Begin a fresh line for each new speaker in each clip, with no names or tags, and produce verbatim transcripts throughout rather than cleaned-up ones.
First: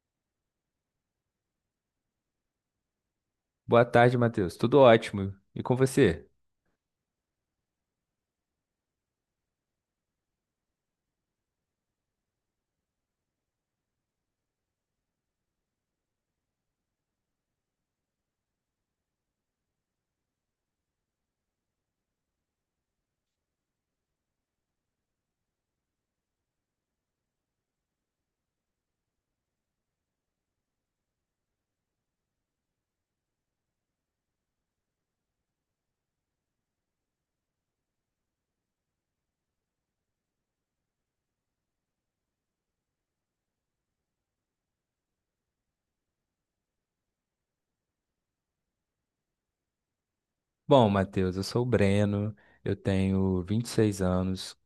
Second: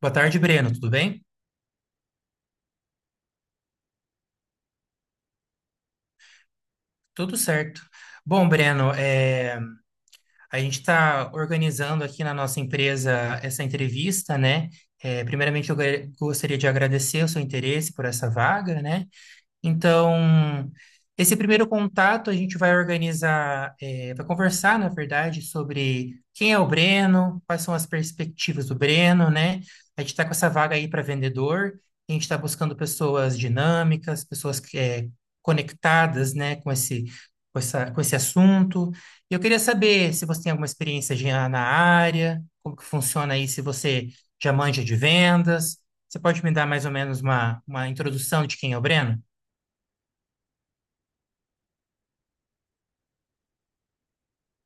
Boa tarde, Breno. Tudo bem?
Boa tarde, Matheus. Tudo ótimo. E com você?
Tudo certo. Bom, Breno, é, a gente está organizando aqui na nossa empresa essa entrevista, né? É, primeiramente, eu gra- gostaria de agradecer o seu interesse por essa vaga, né? Então, esse primeiro contato a gente vai organizar, eh, vai conversar, na verdade, sobre quem é o Breno, quais são as perspectivas do Breno, né? A gente está com essa vaga aí para vendedor, a gente está buscando pessoas dinâmicas, pessoas que, eh, conectadas, né, com esse, com essa, com esse assunto. E eu queria saber se você tem alguma experiência já na área, como que funciona aí, se você já manja de vendas. Você pode me dar mais ou menos uma, uma introdução de quem é o Breno?
Bom, Matheus, eu sou o Breno, eu tenho vinte e seis anos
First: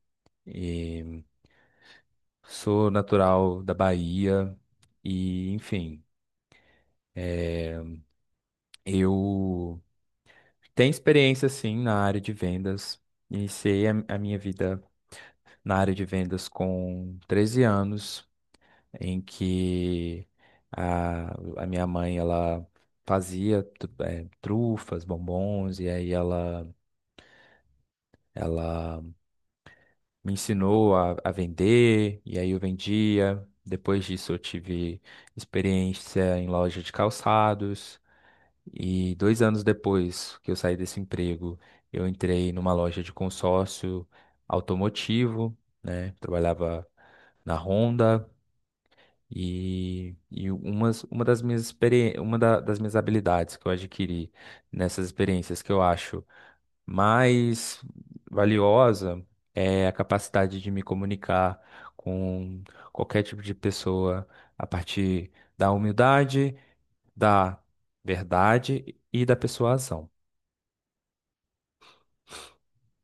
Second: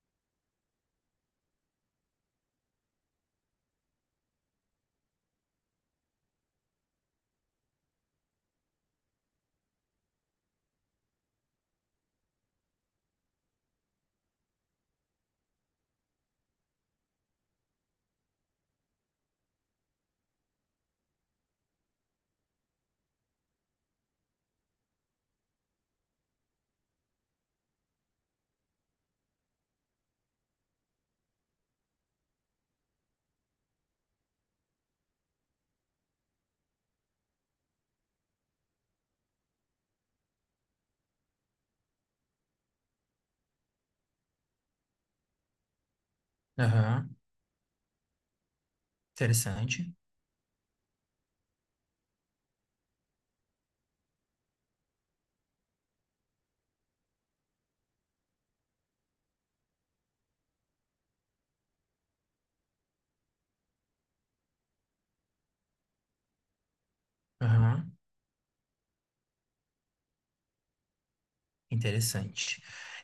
e sou natural da Bahia e, enfim, eu tenho experiência sim na área de vendas. Iniciei a a minha vida na área de vendas com treze anos, em que a, a minha mãe ela fazia tu- eh, trufas, bombons, e aí ela ela me ensinou a, a vender, e aí eu vendia. Depois disso, eu tive experiência em loja de calçados. E dois anos depois que eu saí desse emprego, eu entrei numa loja de consórcio automotivo, né? Trabalhava
Aham,
na Honda.
interessante.
E, e umas, uma das minhas experi- uma da- das minhas habilidades que eu adquiri nessas experiências, que eu acho mais valiosa é a capacidade de me comunicar com qualquer tipo de pessoa a partir da humildade, da
Aham,
verdade e da persuasão.
interessante.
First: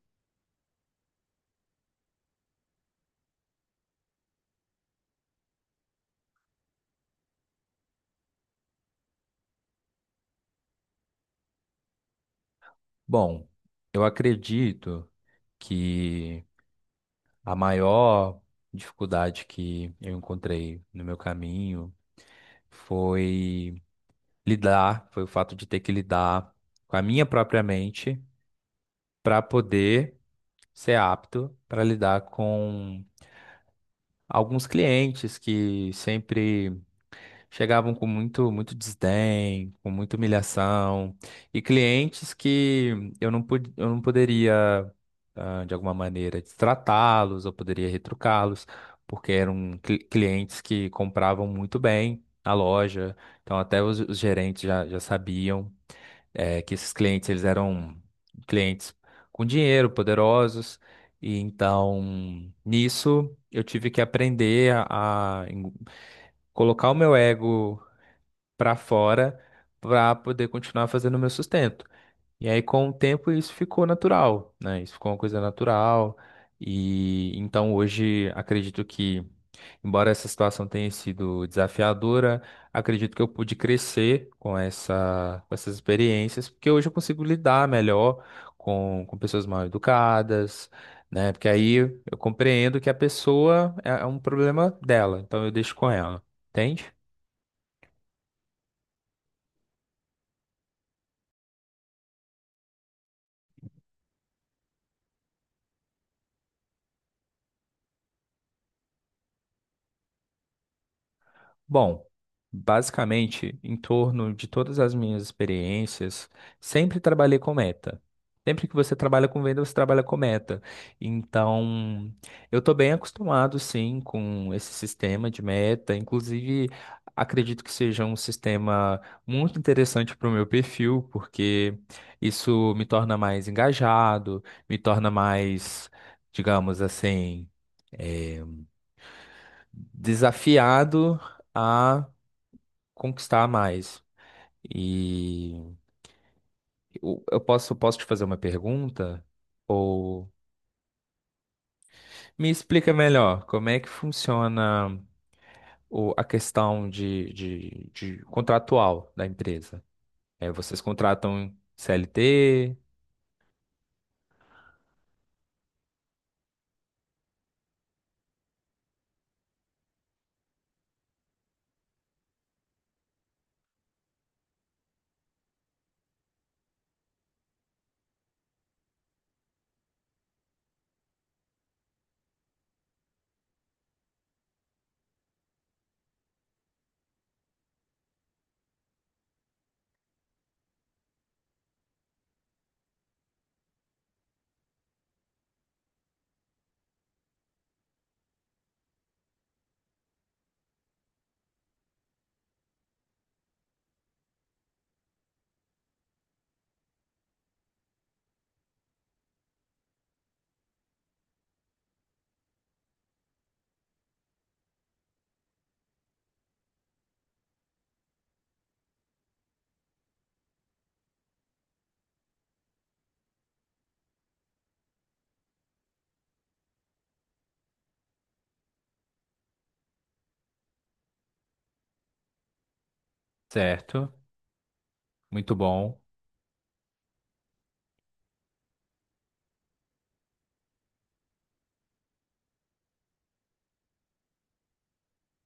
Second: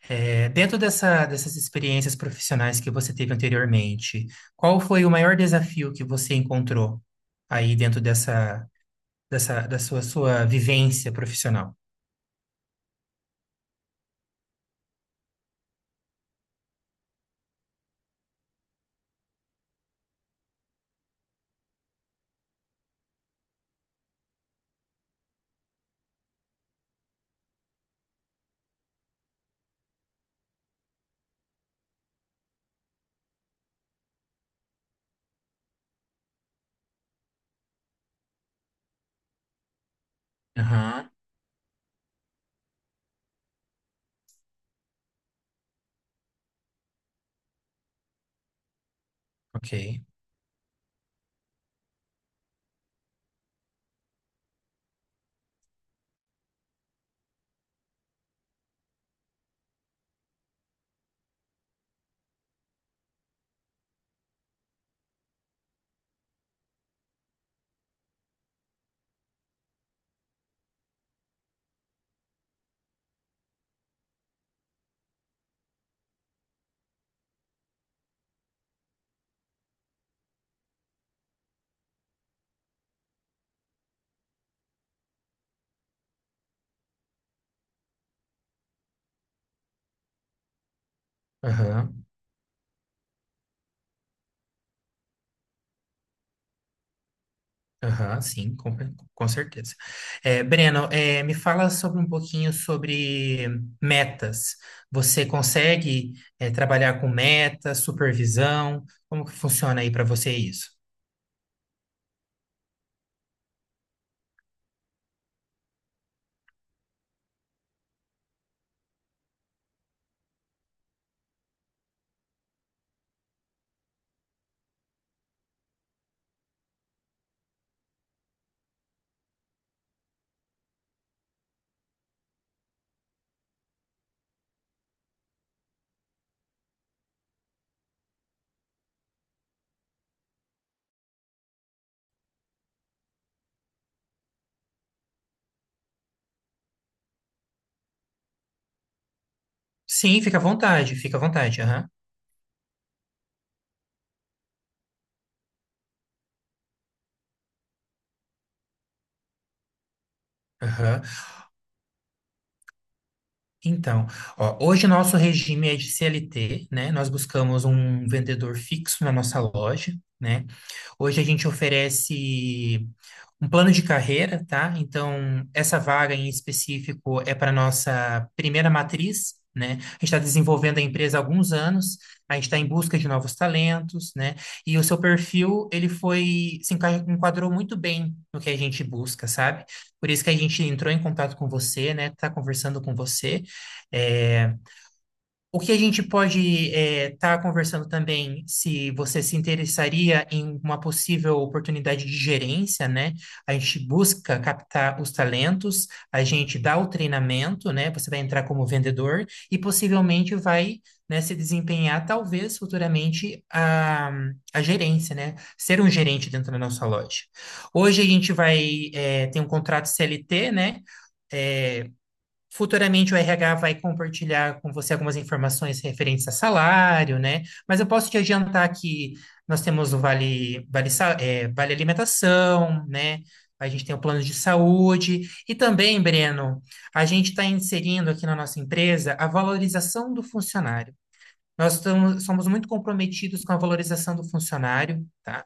É, dentro dessa, dessas experiências profissionais que você teve anteriormente, qual foi o maior desafio que você encontrou aí dentro dessa, dessa, da sua, sua vivência profissional?
Bom, eu acredito que a maior dificuldade que eu encontrei no meu caminho foi lidar, foi o fato de ter que lidar com a minha própria mente para poder ser apto para lidar com alguns clientes que sempre chegavam com muito, muito desdém, com muita
Aham,
humilhação, e clientes que eu não, pod- eu não poderia, ah, de alguma maneira, tratá-los, eu poderia retrucá-los, porque eram cli-
ok.
clientes que compravam muito bem na loja, então até os, os gerentes já, já sabiam, eh, que esses clientes, eles eram clientes com dinheiro, poderosos. E então, nisso, eu tive que aprender a a colocar o meu ego para fora para poder continuar fazendo o meu sustento. E aí, com o tempo, isso ficou natural, né? Isso ficou uma coisa natural. E então hoje acredito que, embora essa situação tenha sido desafiadora, acredito que eu pude crescer com essa, com essas experiências, porque hoje eu consigo lidar melhor com, com pessoas mal educadas, né? Porque aí
Aham.
eu compreendo que a pessoa é é um problema dela, então eu deixo com ela, entende?
Aham, sim, com, com certeza. É, Breno, é, me fala sobre um pouquinho sobre metas. Você consegue, é, trabalhar com metas, supervisão? Como que funciona aí para você isso?
Bom, basicamente, em torno de todas as minhas experiências, sempre trabalhei com meta. Sempre que você trabalha com venda, você trabalha com meta. Então, eu estou bem acostumado, sim, com esse sistema de meta. Inclusive, acredito que seja um sistema muito interessante para o meu perfil, porque isso me torna mais engajado, me torna mais, digamos assim, eh, desafiado a conquistar mais. E eu eu posso, posso te fazer uma pergunta?
Sim,
Ou
fica à vontade, fica à vontade. Aham.
me explica melhor como é que funciona o, a questão de, de, de contratual da empresa. É, vocês
Aham.
contratam C L T,
Então, ó, hoje nosso regime é de C L T, né? Nós buscamos um vendedor fixo na nossa loja, né? Hoje a gente oferece um plano de carreira, tá? Então, essa vaga em específico é para nossa primeira matriz, né? A gente está desenvolvendo a empresa há alguns anos, a gente está em busca de novos talentos, né? E o seu perfil, ele foi, se enca- enquadrou muito bem no que a gente busca, sabe? Por isso que a gente entrou em contato com você, né? Está conversando com você. É, o que a gente pode estar conversando também, se você se interessaria em uma possível oportunidade de gerência, né? A gente busca captar os talentos, a gente dá o treinamento, né? Você vai entrar como vendedor e possivelmente vai, né, se desempenhar, talvez futuramente, a, a gerência, né? Ser um gerente dentro da nossa loja. Hoje a gente vai, eh, ter um contrato C L T, né? Futuramente o R H vai compartilhar com você algumas informações referentes a salário, né? Mas eu posso te adiantar que nós temos o Vale, vale, Sa- é, Vale Alimentação, né? A gente tem o
certo?
plano de saúde.
Muito
E
bom.
também, Breno, a gente está inserindo aqui na nossa empresa a valorização do funcionário. Nós estamos, somos muito comprometidos com a valorização do funcionário, tá?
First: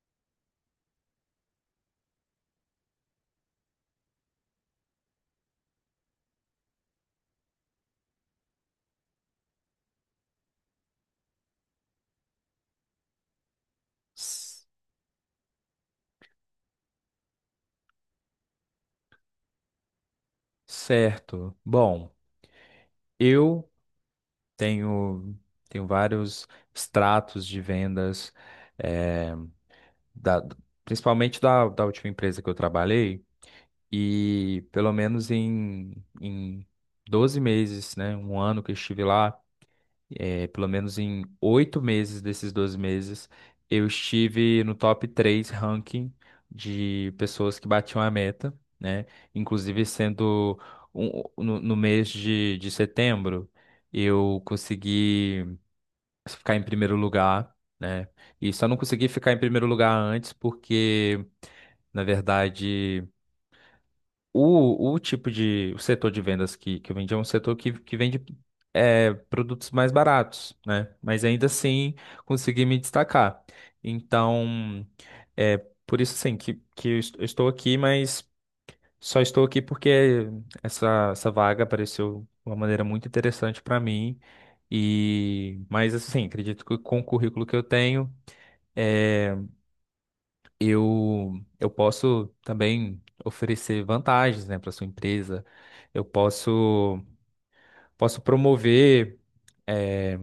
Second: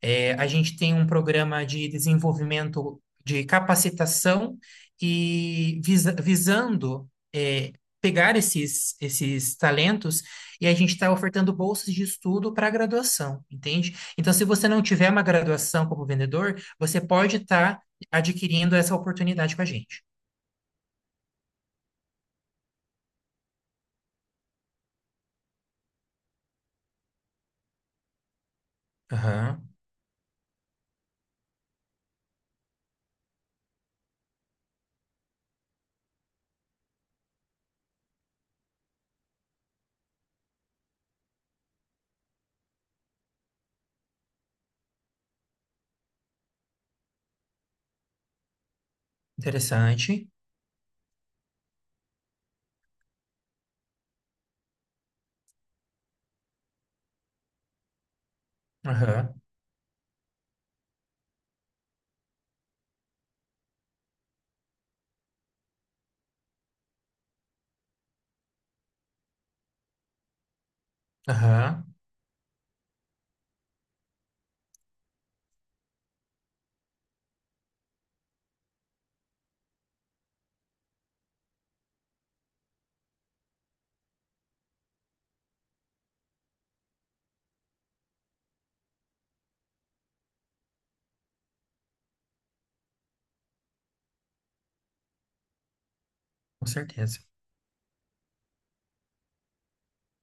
É, a gente tem um programa de desenvolvimento de capacitação e visa- visando é, pegar esses, esses talentos e a gente está ofertando bolsas de estudo para graduação, entende? Então, se
S-
você não tiver uma graduação como vendedor, você pode estar adquirindo essa oportunidade com a gente.
Certo. Bom, eu tenho, tenho vários extratos de vendas, é,
Aham,
da, principalmente da, da última empresa que eu trabalhei. E pelo menos em, em doze meses, né? Um ano que eu estive lá, é pelo menos em oito meses desses doze meses, eu estive no top três ranking de pessoas que batiam a meta, né? Inclusive
interessante.
sendo um- no, no mês de, de setembro, eu consegui ficar em primeiro lugar, né? E só não consegui ficar
Aham,
em primeiro lugar antes porque... Na verdade, o, o tipo de, o setor de vendas que, que eu vendi é um setor que, que vende, é, produtos mais baratos, né? Mas ainda
aham,
assim consegui me destacar. Então, é por isso assim que, que eu est- eu estou aqui, mas só estou aqui porque essa, essa vaga apareceu de uma maneira muito interessante para mim. E, mas assim, acredito que com o currículo que eu tenho, é, eu, eu posso também oferecer vantagens, né, para sua empresa. Eu
com
posso,
certeza.
posso promover, eh,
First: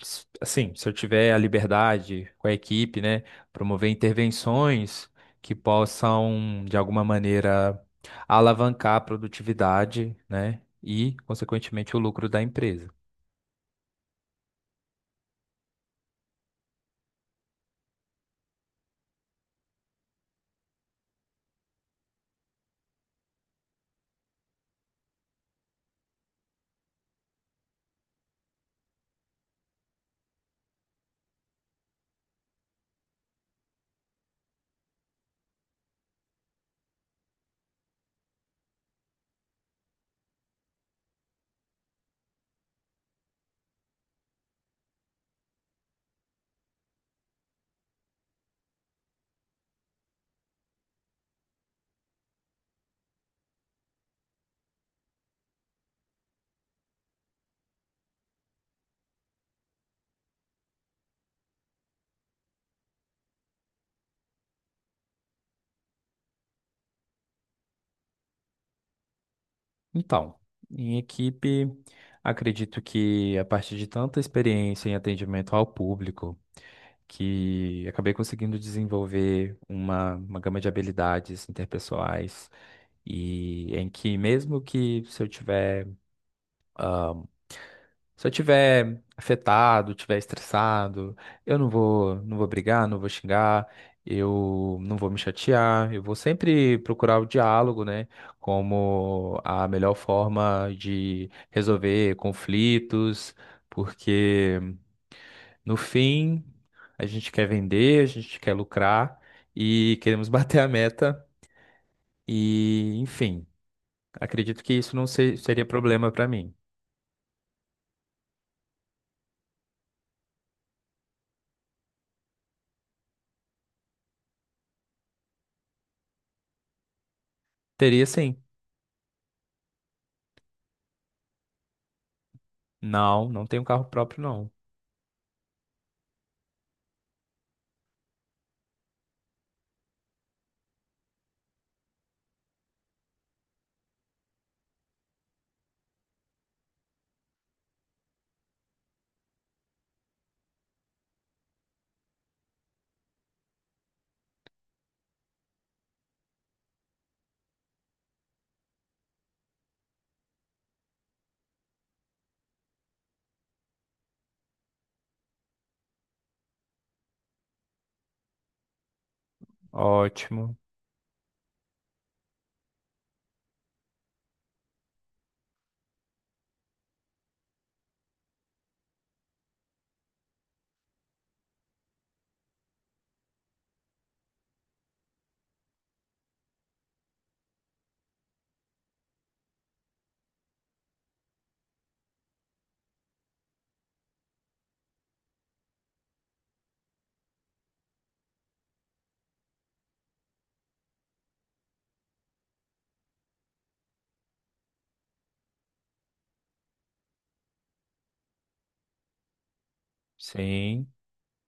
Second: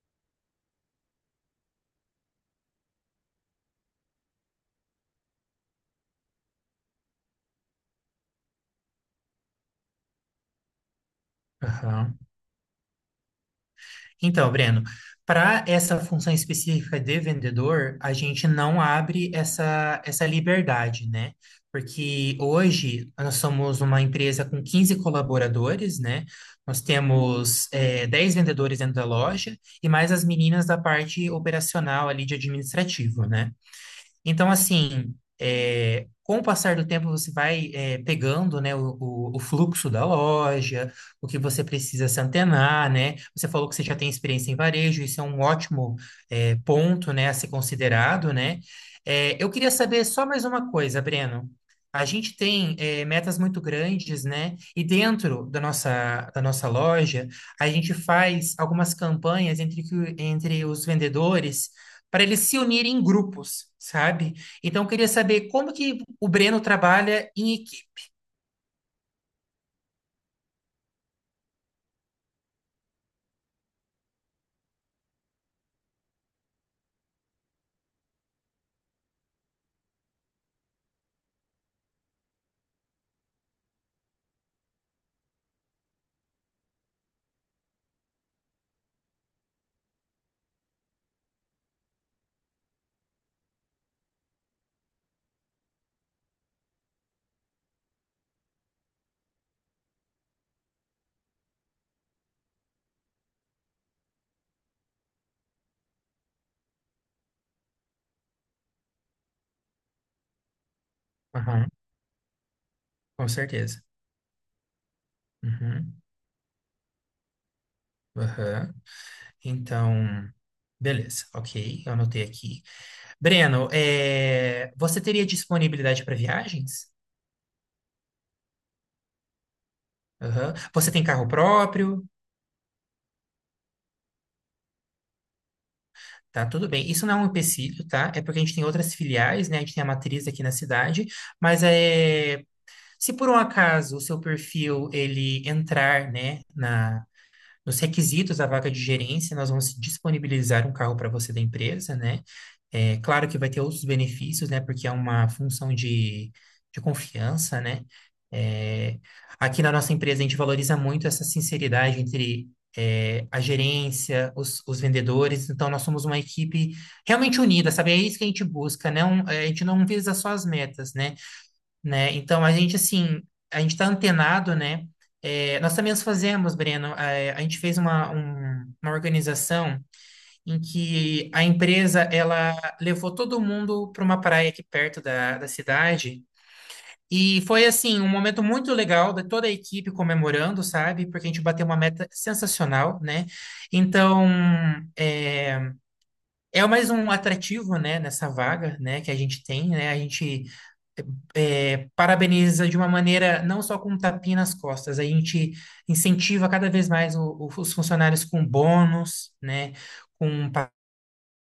s- assim, se eu tiver a liberdade com a equipe, né, promover intervenções que possam, de alguma maneira, alavancar a produtividade, né, e, consequentemente, o
Aham.
lucro da empresa.
Então, Breno, para essa função específica de vendedor, a gente não abre essa, essa liberdade, né? Porque hoje nós somos uma empresa com quinze colaboradores, né? Nós temos eh, dez vendedores dentro da loja e mais as meninas da parte operacional ali de administrativo, né? Então, assim, é, com o passar do tempo, você vai é, pegando, né, o, o- o fluxo da loja, o que você precisa se antenar, né? Você falou que você já tem experiência em varejo, isso é um ótimo é, ponto, né, a ser considerado, né? É, eu queria saber só mais uma coisa, Breno. A gente tem é, metas muito grandes, né? E dentro da nossa, da nossa loja, a gente faz algumas campanhas entre, que- entre os vendedores para eles se unirem em grupos, sabe? Então, eu queria saber como que o Breno trabalha em equipe.
Então, em equipe, acredito que, a partir de tanta experiência em atendimento ao público, que acabei conseguindo desenvolver uma, uma gama de habilidades interpessoais, e em que mesmo que se eu tiver, se eu tiver afetado, tiver estressado, eu não vou, não vou brigar, não vou xingar, eu não vou me chatear, eu vou sempre procurar o diálogo, né, como a melhor forma de resolver conflitos, porque, no fim, a gente quer vender, a gente quer lucrar e queremos bater a meta
Aham,
e,
com
enfim,
certeza.
acredito que isso não se- seria
Uhum,
problema para mim.
aham. Então, beleza, ok, eu anotei aqui. Breno, é, você teria disponibilidade para viagens?
Teria sim.
Aham. Você tem carro próprio?
Não, não tenho carro próprio, não.
Tá, tudo bem. Isso não é um empecilho, tá? É porque a gente tem outras filiais, né? A gente tem a matriz aqui na cidade, mas é, se por um acaso o seu perfil ele entrar, né, na nos requisitos da vaga de gerência, nós vamos disponibilizar um carro para você da empresa, né? É, claro que vai ter outros benefícios, né? Porque é uma função de, de confiança, né? É, Aqui na nossa empresa, a gente valoriza muito essa sinceridade entre é, a gerência, os, os vendedores. Então, nós somos uma equipe realmente unida, sabe? É isso que a gente busca, né? Um- a gente não visa só as
Ótimo.
metas, né? né? Então, a gente, assim, a gente está antenado, né? É, nós também os fazemos, Breno. É, a gente fez uma, um- uma organização em que a empresa ela levou todo mundo para uma praia aqui perto da, da cidade. E foi assim, um momento muito legal de toda a equipe comemorando, sabe? Porque a gente bateu uma meta sensacional, né? Então, é, é mais um atrativo, né, nessa vaga, né, que a gente tem, né? A gente é, parabeniza de uma maneira, não só com um tapinha nas costas, a gente incentiva cada vez mais o- o- os funcionários com bônus, né, com pa-
Sim,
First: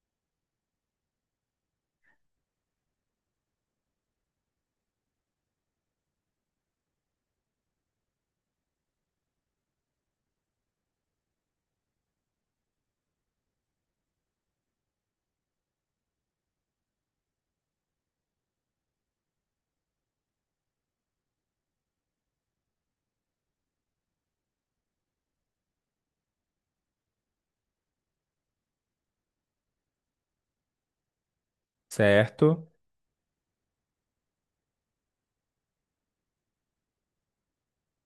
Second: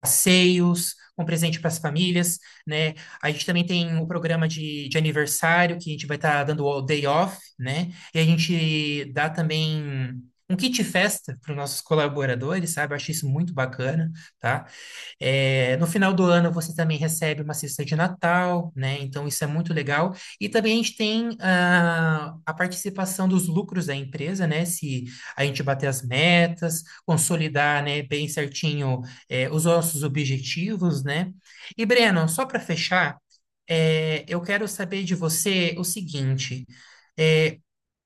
passeios, com presente para as famílias, né, a gente também tem o programa de, de aniversário, que a gente vai estar dando o day off, né, e a gente dá também... Um kit festa para os nossos colaboradores, sabe? Eu acho isso muito bacana, tá? É, no final do ano você também recebe uma cesta de Natal, né? Então isso é muito legal. E também a gente tem ah, a participação dos lucros da empresa, né? Se a gente bater as metas, consolidar, né, bem certinho eh, os nossos objetivos, né? E Breno, só para
certo.
fechar, eh, eu quero saber de você o seguinte: eh,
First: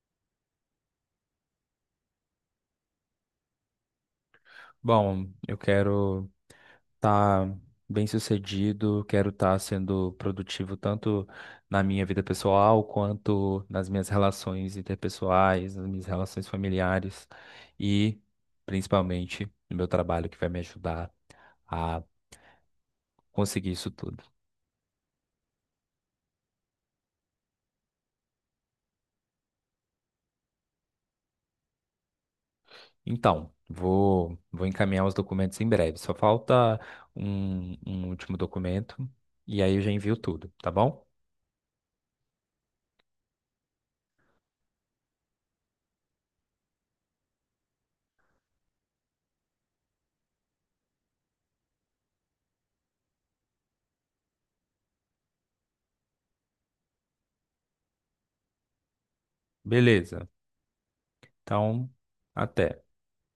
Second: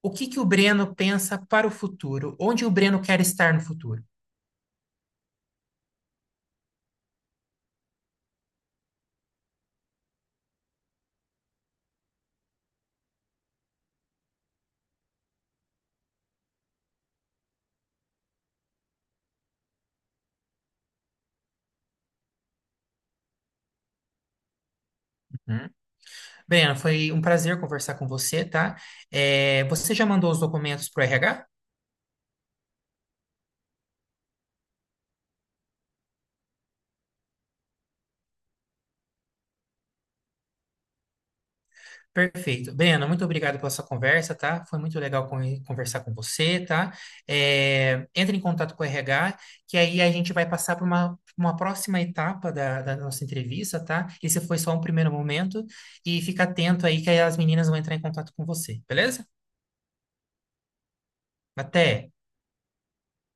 o que que o Breno pensa para o futuro? Onde o Breno quer estar no futuro?
Bom, eu quero tá bem sucedido, quero estar sendo produtivo tanto na minha vida pessoal quanto nas minhas relações interpessoais, nas minhas relações familiares e principalmente no meu trabalho, que vai me ajudar a conseguir isso tudo.
Breno, foi um prazer conversar com você, tá? É, você já mandou os documentos para o R H?
Então, vou, vou encaminhar os documentos em breve. Só falta um, um último documento e aí eu já envio tudo, tá bom?
Perfeito. Breno, muito obrigado pela sua conversa, tá? Foi muito legal con- conversar com você, tá? É, entre em contato com o R H, que aí a gente vai passar para uma, uma próxima etapa da, da nossa entrevista, tá? Esse foi só um primeiro momento. E fica atento aí que aí as meninas vão entrar em contato com você, beleza?
Beleza. Então,
Até!
até.